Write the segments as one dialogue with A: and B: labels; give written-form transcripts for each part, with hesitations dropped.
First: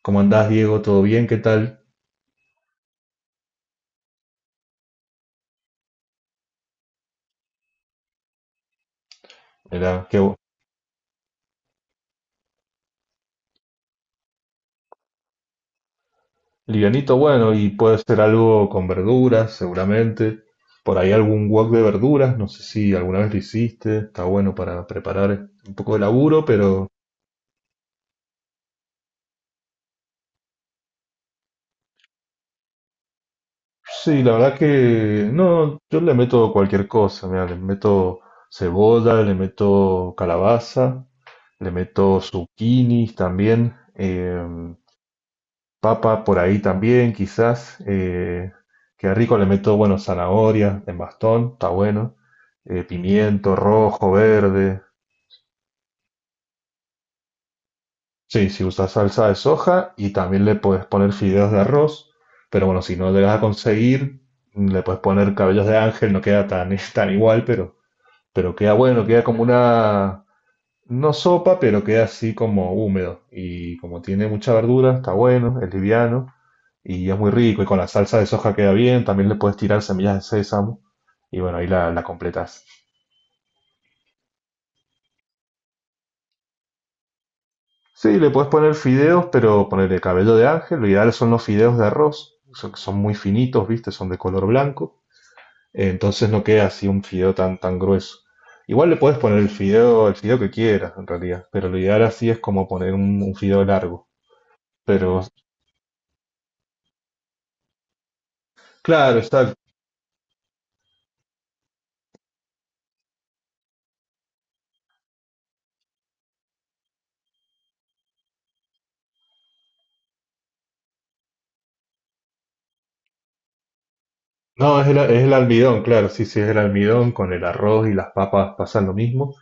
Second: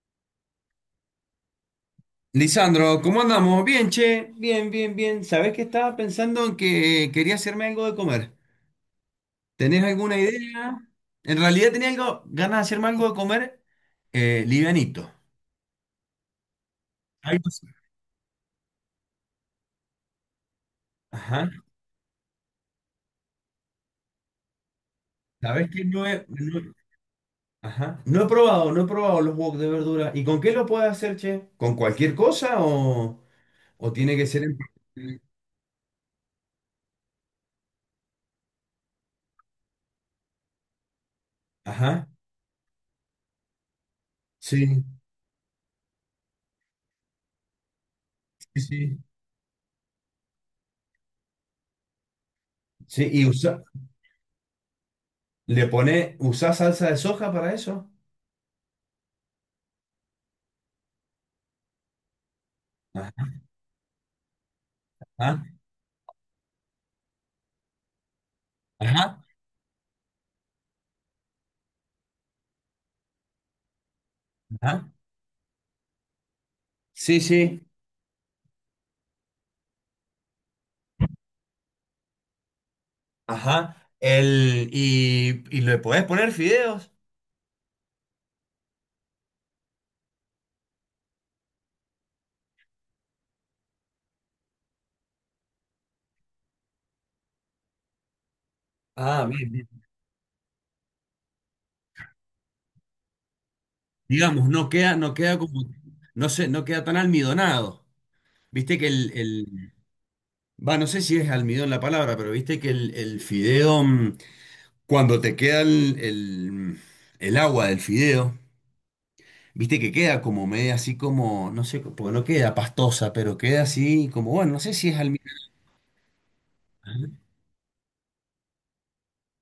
A: ¿Cómo andás, Diego? ¿Todo bien? ¿Qué tal?
B: Lisandro, ¿cómo andamos? Bien, che, bien, bien, bien. ¿Sabés que estaba pensando en que quería hacerme algo de comer? ¿Tenés
A: Era que
B: alguna idea? En realidad tenía algo, ganas de hacerme algo de comer, livianito.
A: livianito,
B: Algo
A: bueno,
B: así.
A: y puede ser algo con verduras, seguramente. Por ahí algún
B: Ajá.
A: wok de verduras, no sé si alguna vez lo hiciste, está bueno para preparar
B: ¿Sabés
A: un
B: que
A: poco de
B: no he,
A: laburo,
B: no-
A: pero
B: ajá. No he probado, no he probado los wok de verdura. ¿Y con qué lo puedes hacer, che? ¿Con cualquier cosa o tiene
A: sí,
B: que
A: la
B: ser en...
A: verdad que no, yo le meto cualquier cosa, mira, le meto cebolla, le meto calabaza, le
B: Ajá,
A: meto zucchinis también.
B: sí,
A: Papa por ahí también, quizás.
B: sí, sí.
A: Que rico le meto, bueno, zanahoria en bastón, está bueno.
B: Sí,
A: Pimiento rojo, verde.
B: le pone, ¿usás salsa de soja para eso?
A: Sí, si usas salsa de soja y también le puedes poner fideos de arroz. Pero bueno, si no
B: Ajá,
A: llegas a conseguir, le puedes poner cabellos de ángel, no queda tan, tan igual, pero queda bueno,
B: ajá.
A: queda como una, no sopa, pero queda así como húmedo. Y como tiene mucha
B: Ajá.
A: verdura, está bueno, es liviano y es
B: Sí,
A: muy rico. Y
B: sí.
A: con la salsa de soja queda bien. También le puedes tirar semillas de sésamo. Y bueno, ahí la completas.
B: Ajá. Y le podés poner fideos.
A: Sí, le puedes poner fideos, pero ponerle cabello de ángel. Lo ideal son los fideos de arroz. Son, son muy finitos, ¿viste? Son de color blanco. Entonces no queda así un fideo tan, tan grueso. Igual le puedes
B: Ah,
A: poner
B: bien, bien.
A: el fideo que quieras, en realidad. Pero lo ideal así es como poner un fideo largo.
B: Digamos, no queda, no
A: Pero,
B: queda como, no sé, no queda tan almidonado. Viste que
A: claro, exacto.
B: va, no sé si es almidón la palabra, pero viste que el fideo, cuando te queda el agua del fideo, viste que queda como media así como, no sé, porque no queda pastosa, pero queda así como, bueno, no sé
A: No, es
B: si es
A: el, es
B: almidón.
A: el almidón, claro, sí, sí, es el almidón,
B: Ajá.
A: con el arroz y las papas pasan lo mismo,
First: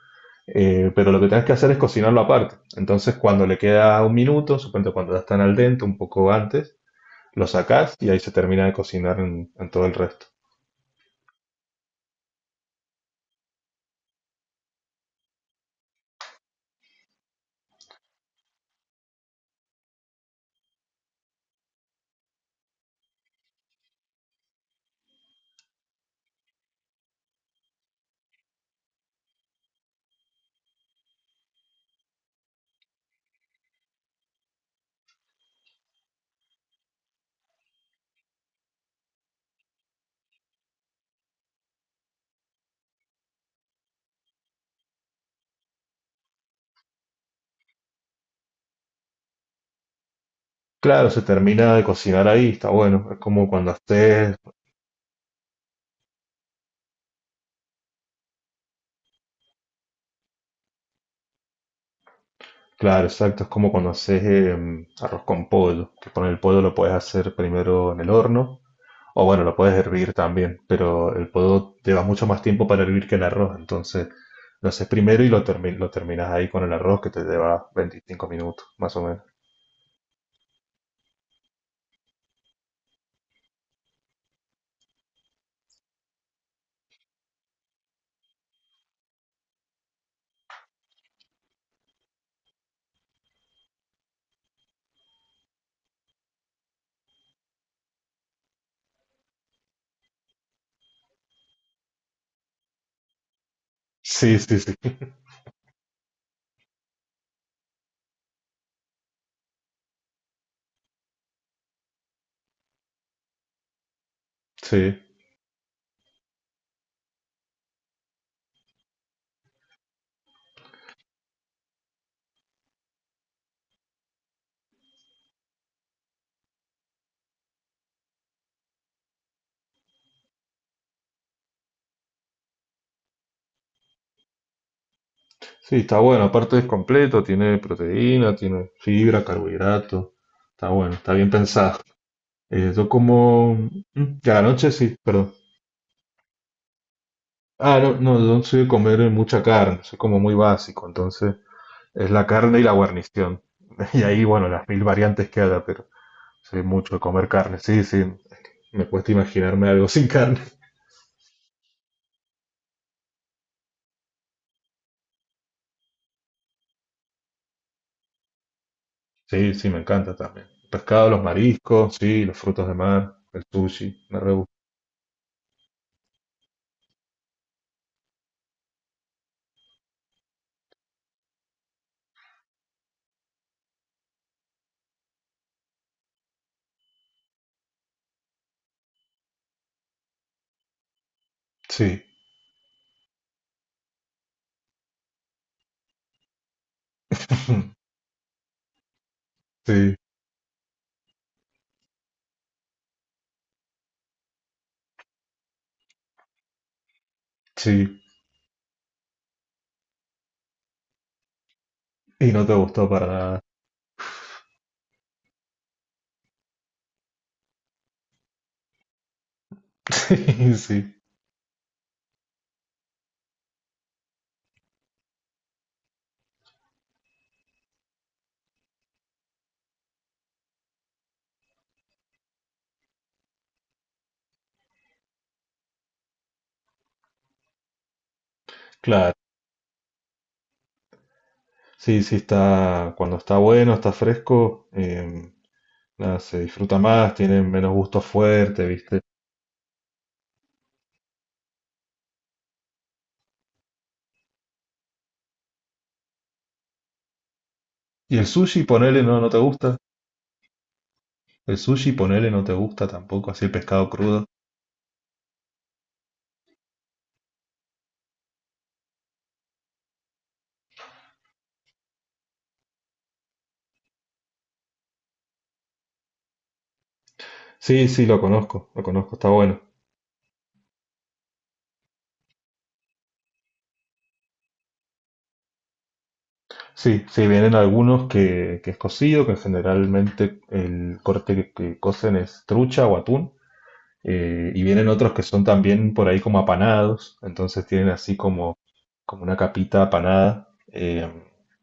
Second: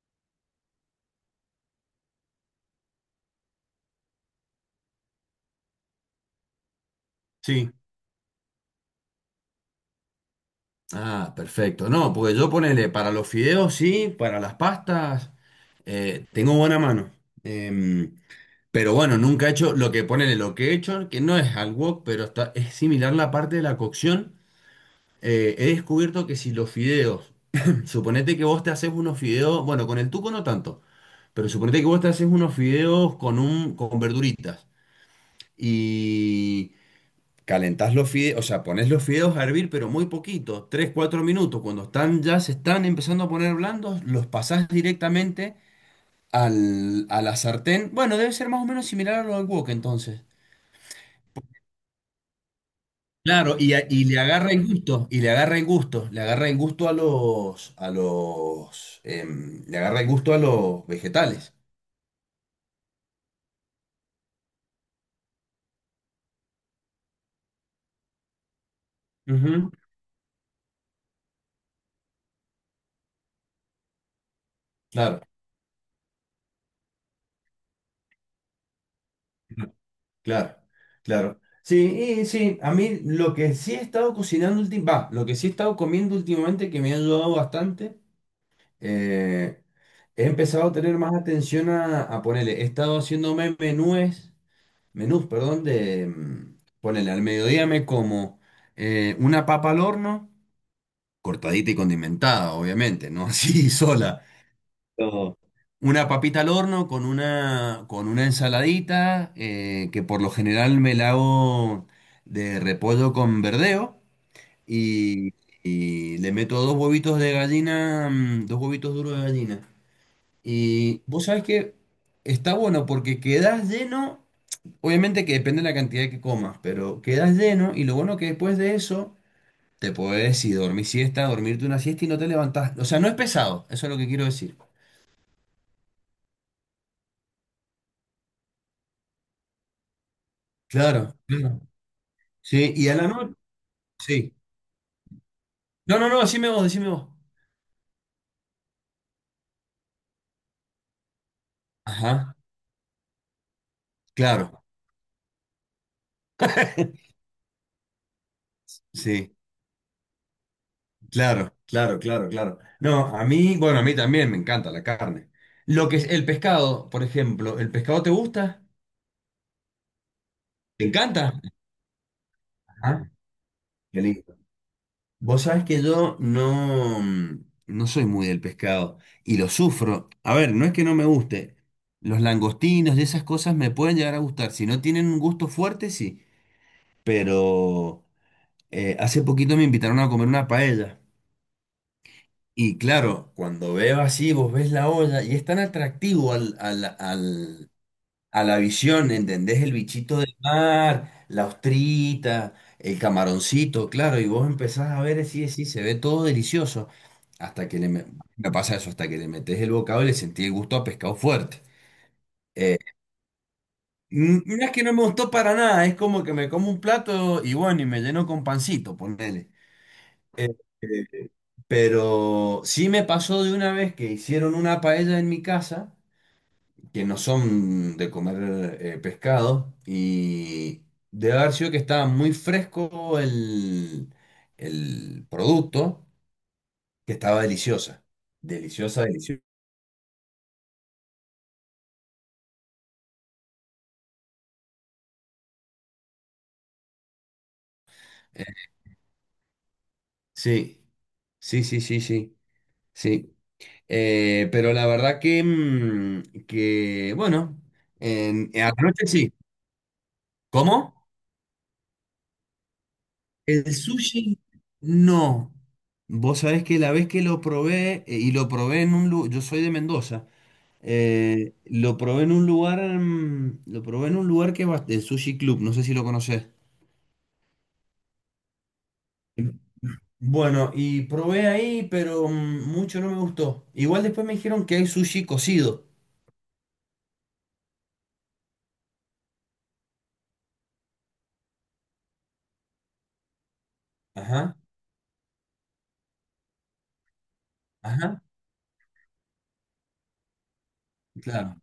A: pero lo que tenés que hacer es cocinarlo aparte. Entonces, cuando le queda un minuto, supongo cuando ya están al dente, un poco antes, lo
B: Sí.
A: sacás y ahí se termina de cocinar en todo el resto.
B: Ah, perfecto. No, porque yo ponele para los fideos, sí, para las pastas, tengo buena mano. Em, pero bueno, nunca he hecho lo que ponele, lo que he hecho, que no es al wok, pero está, es similar la parte de la cocción. He descubierto que si los fideos, suponete que vos te haces unos fideos, bueno, con el tuco no tanto, pero suponete que vos te haces unos fideos con un, con verduritas. Calentás los fideos, o sea, pones los fideos a hervir, pero muy poquito, 3 o 4 minutos. Cuando están ya se están empezando a poner blandos, los pasás directamente a la sartén. Bueno, debe ser más o menos similar a lo del wok entonces.
A: Claro, se termina de cocinar ahí, está bueno, es como
B: Claro,
A: cuando
B: y, y le
A: haces,
B: agarra el gusto, y le agarra el gusto, le agarra el gusto a le agarra el gusto a los vegetales.
A: claro, exacto, es como cuando haces arroz con pollo, que con el pollo lo puedes hacer primero en el horno. O bueno, lo
B: Ujú.
A: puedes hervir también, pero el podo lleva mucho más tiempo para hervir que el arroz, entonces lo haces
B: Claro.
A: primero y lo terminas ahí con el arroz que te lleva 25 minutos, más o menos.
B: Claro, claro. Sí, y sí, a mí lo que sí he estado cocinando últimamente, va, lo que sí he estado comiendo últimamente que me ha ayudado bastante, eh, he empezado a tener más atención a ponerle, he estado haciéndome menúes, menús, perdón, de ponerle al mediodía me como una papa al horno, cortadita y condimentada, obviamente, no así sola,
A: Sí, sí, sí.
B: todo. Una papita al horno con una ensaladita, que por lo general me la hago de repollo con verdeo
A: Sí,
B: y, y le meto dos huevitos de gallina, dos huevitos duros de gallina. Y vos sabés que está bueno porque quedás lleno, obviamente que depende de la cantidad que comas, pero quedás lleno y lo bueno que después de eso te podés ir dormir siesta, dormirte una siesta y no te levantás. O sea, no es pesado, eso es lo que quiero decir.
A: sí, está bueno. Aparte es completo, tiene proteína, tiene fibra, carbohidrato. Está bueno, está
B: Claro,
A: bien
B: claro.
A: pensado.
B: Sí, y
A: Yo
B: a la noche,
A: como... mm, y
B: sí.
A: a la noche sí, perdón.
B: No, no, no, decime vos, decime vos.
A: Ah, no, no, yo no soy de comer mucha carne, soy como muy básico, entonces es la
B: Ajá,
A: carne y la guarnición. Y ahí, bueno,
B: claro,
A: las mil variantes que haya, pero soy mucho de comer carne. Sí, sí. Me cuesta
B: sí,
A: imaginarme algo sin carne.
B: claro, claro, claro, claro. No, a mí, bueno, a mí también me encanta la carne. Lo que es el pescado, por ejemplo, ¿el pescado te gusta?
A: Sí, sí, me encanta también.
B: ¿Te
A: Pescado, los
B: encanta?
A: mariscos, sí, los frutos de
B: Ajá,
A: mar, el
B: qué
A: sushi, me re
B: lindo.
A: gusta.
B: Vos sabés que yo no, no soy muy del pescado y lo sufro. A ver, no es que no me guste. Los langostinos y esas cosas me pueden llegar a gustar. Si no tienen un gusto fuerte, sí. Pero hace poquito me invitaron a comer una paella.
A: Sí,
B: Y claro, cuando veo así, vos ves la olla y es tan atractivo a la visión, ¿entendés? El
A: sí,
B: bichito de mar, la ostrita, el camaroncito, claro, y vos empezás a ver así, así, se ve todo delicioso. Hasta que
A: sí.
B: me pasa eso, hasta que le metés el bocado y le sentí el gusto a pescado fuerte.
A: Y no te
B: Eh,
A: gustó para nada.
B: no es que no me gustó para nada, es como que me como un plato y bueno, y me lleno con pancito, ponele. Eh,
A: Sí, sí.
B: eh, Pero sí me pasó de una vez que hicieron una paella en mi casa, que no son de comer pescado, y de haber sido que estaba muy fresco el producto, que estaba deliciosa. Deliciosa,
A: Claro.
B: deliciosa.
A: Sí, sí, está. Cuando está bueno, está fresco, nada, se disfruta más, tiene menos gusto
B: Eh,
A: fuerte, ¿viste?
B: Sí, sí, sí, sí, sí, sí. Pero la verdad que, que bueno,
A: Y el sushi,
B: en la
A: ponele,
B: noche
A: no, no
B: sí.
A: te gusta.
B: ¿Cómo?
A: El sushi, ponele, no te gusta tampoco, así el
B: El
A: pescado crudo.
B: sushi, no. Vos sabés que la vez que lo probé, y lo probé en un lugar, yo soy de Mendoza, lo probé en un lugar, lo probé en un lugar que va, el Sushi Club, no sé si lo conocés.
A: Sí, sí, lo conozco, está bueno.
B: Bueno, y probé ahí, pero mucho no me gustó. Igual después me dijeron que hay sushi cocido.
A: Sí, sí, vienen algunos que es cocido, que generalmente el corte que cocen es trucha o atún,
B: Ajá,
A: y vienen otros que son también por ahí como apanados, entonces tienen así
B: ajá,
A: como, como una capita apanada,
B: claro,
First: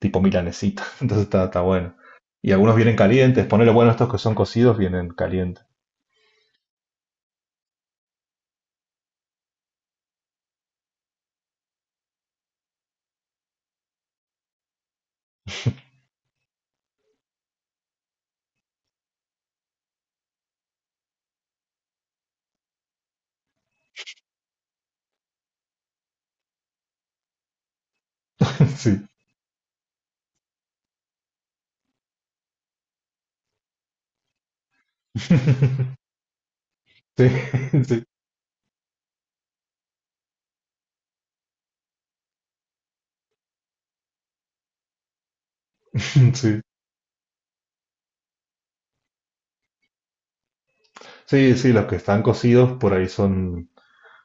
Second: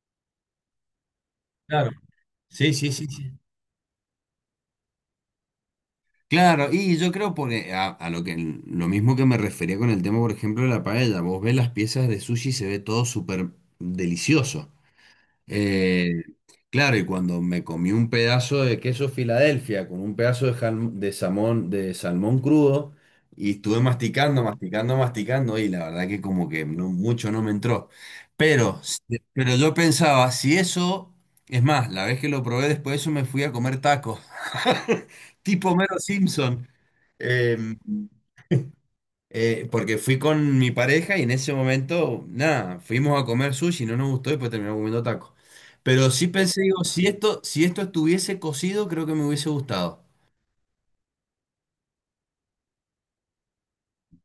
A: tipo milanesita, entonces está, está
B: claro.
A: bueno. Y
B: Sí,
A: algunos
B: sí,
A: vienen
B: sí, sí.
A: calientes, ponele bueno, estos que son cocidos vienen calientes.
B: Claro, y yo creo porque a lo que lo mismo que me refería con el tema, por ejemplo, de la paella, vos ves las piezas de sushi y se ve todo súper delicioso. Eh, claro, y cuando me comí un pedazo de queso Filadelfia con un pedazo de, de salmón crudo y estuve masticando, masticando, masticando y la verdad que como que no- mucho no me entró. Pero,
A: Sí.
B: s- pero yo pensaba, si eso, es más, la vez que lo probé después de eso me fui a comer tacos, tipo Mero Simpson.
A: Sí,
B: Em,
A: sí,
B: Porque fui con mi pareja y en ese momento, nada, fuimos a comer sushi, no nos gustó y pues terminamos comiendo tacos. Pero sí
A: sí.
B: pensé, digo, si esto, si esto estuviese cocido, creo que me hubiese gustado.
A: Sí, sí, los que están cocidos por ahí son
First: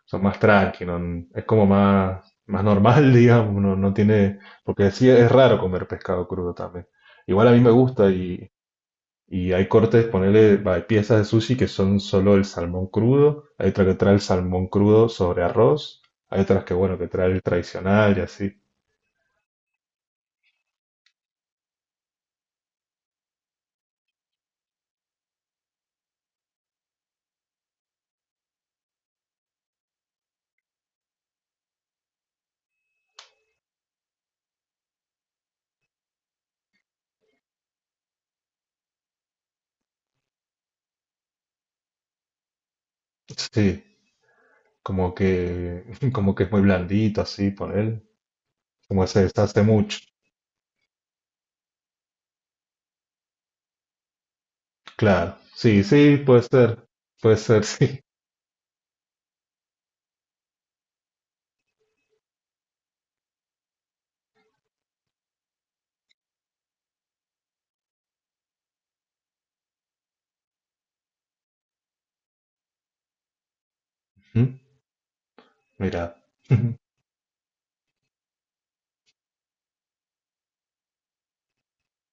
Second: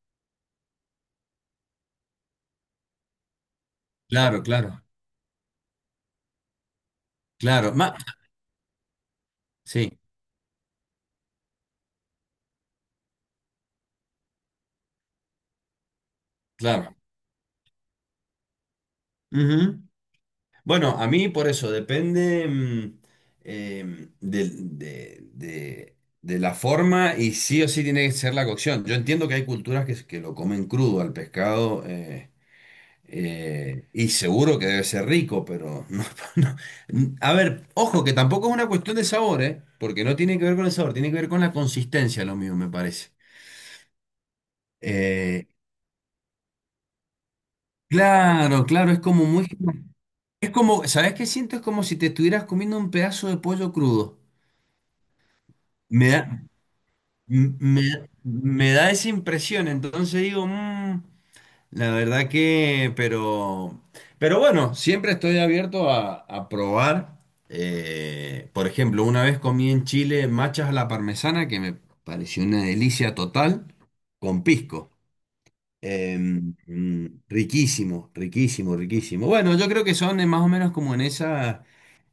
A: son más tranqui, no- es como más, más normal, digamos, no, no tiene,
B: Claro, claro,
A: porque sí es raro comer pescado crudo también. Igual a mí me
B: claro.
A: gusta y hay
B: Sí,
A: cortes, ponele, va, hay piezas de sushi que son solo el salmón crudo, hay otra que trae el salmón crudo sobre arroz, hay otras que,
B: claro.
A: bueno, que trae el tradicional y así.
B: Ujú. Bueno, a mí por eso depende em, del- de, de- de la forma y sí o sí tiene que ser la cocción. Yo entiendo que hay culturas que lo comen crudo al pescado. Y seguro que debe ser rico, pero no, no. A ver, ojo, que tampoco es una cuestión de sabor, ¿eh? Porque no tiene que ver con el sabor, tiene que ver con la consistencia, lo mío, me parece.
A: Sí, como
B: Eh,
A: que, como que es muy blandito así, ponele,
B: claro, claro, es
A: como se
B: como muy...
A: deshace mucho.
B: Es como, ¿sabes qué siento? Es como si te estuvieras comiendo un pedazo de pollo crudo.
A: Claro, sí,
B: Me
A: sí,
B: da,
A: puede
B: m-
A: ser, sí.
B: me, me da esa impresión, entonces digo, la verdad que, pero bueno, siempre estoy abierto a probar. Por ejemplo, una vez comí en Chile machas a la parmesana, que me pareció una delicia total, con
A: ¿Mm?
B: pisco.
A: Mira.
B: Riquísimo, riquísimo, riquísimo. Bueno, yo creo que son más o menos como en esa,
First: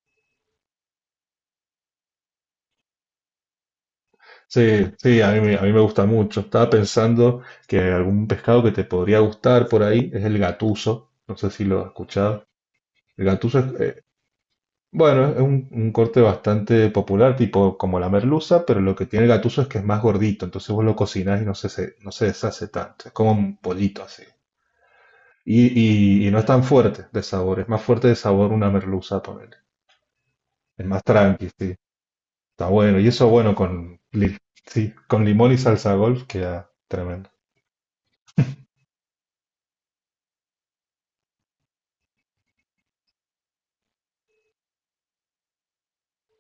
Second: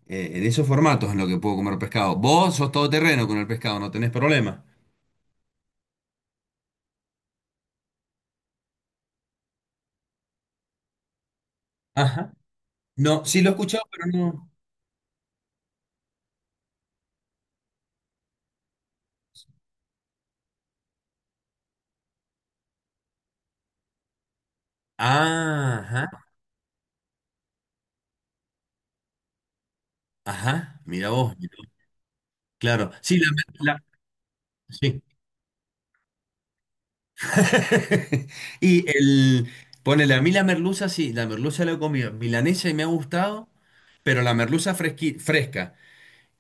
B: en esos formatos en lo que puedo comer pescado. Vos sos todoterreno con el pescado, no tenés problema.
A: Sí, sí, a mí me gusta mucho. Estaba pensando que algún pescado que te podría gustar por ahí es el gatuso. No sé si lo has
B: Ajá.
A: escuchado.
B: No,
A: El
B: sí lo he
A: gatuso es,
B: escuchado, pero no.
A: bueno, es un corte bastante popular, tipo como la merluza, pero lo que tiene el gatuso es que es más gordito, entonces vos lo cocinás y no se, se- no se deshace tanto. Es como un pollito así. Y,
B: Ah, ajá,
A: y no es tan fuerte de sabor, es más fuerte de sabor una merluza, ponele.
B: ajá,
A: Es más
B: mira vos.
A: tranqui, sí. Está
B: Claro,
A: bueno. Y
B: sí,
A: eso, bueno,
B: la-
A: con, li- sí,
B: sí.
A: con limón y salsa golf queda tremendo.
B: Y el, ponele, a mí la merluza, sí, la merluza la he comido, milanesa y me ha gustado, pero la merluza fresca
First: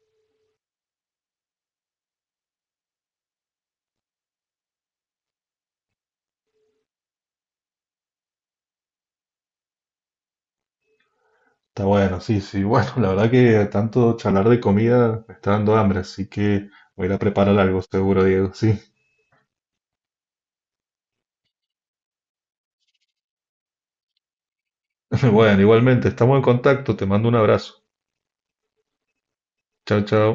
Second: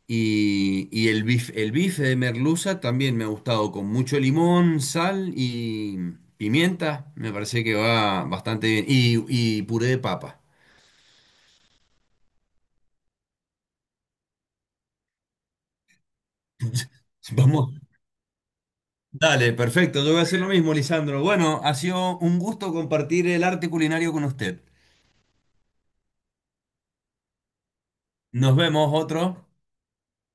B: y el bife de merluza también me ha gustado, con mucho limón, sal y pimienta, me parece que va bastante bien, y puré de papa.
A: Está bueno, sí, sí. Bueno, la verdad que tanto charlar de comida me está dando hambre, así que voy a ir a preparar
B: Vamos.
A: algo seguro, Diego. Sí.
B: Dale, perfecto, yo voy a hacer lo mismo, Lisandro. Bueno, ha sido un gusto compartir el arte culinario con usted.
A: Bueno, igualmente, estamos en contacto. Te mando un abrazo.
B: Nos vemos otro.
A: Chao, chao.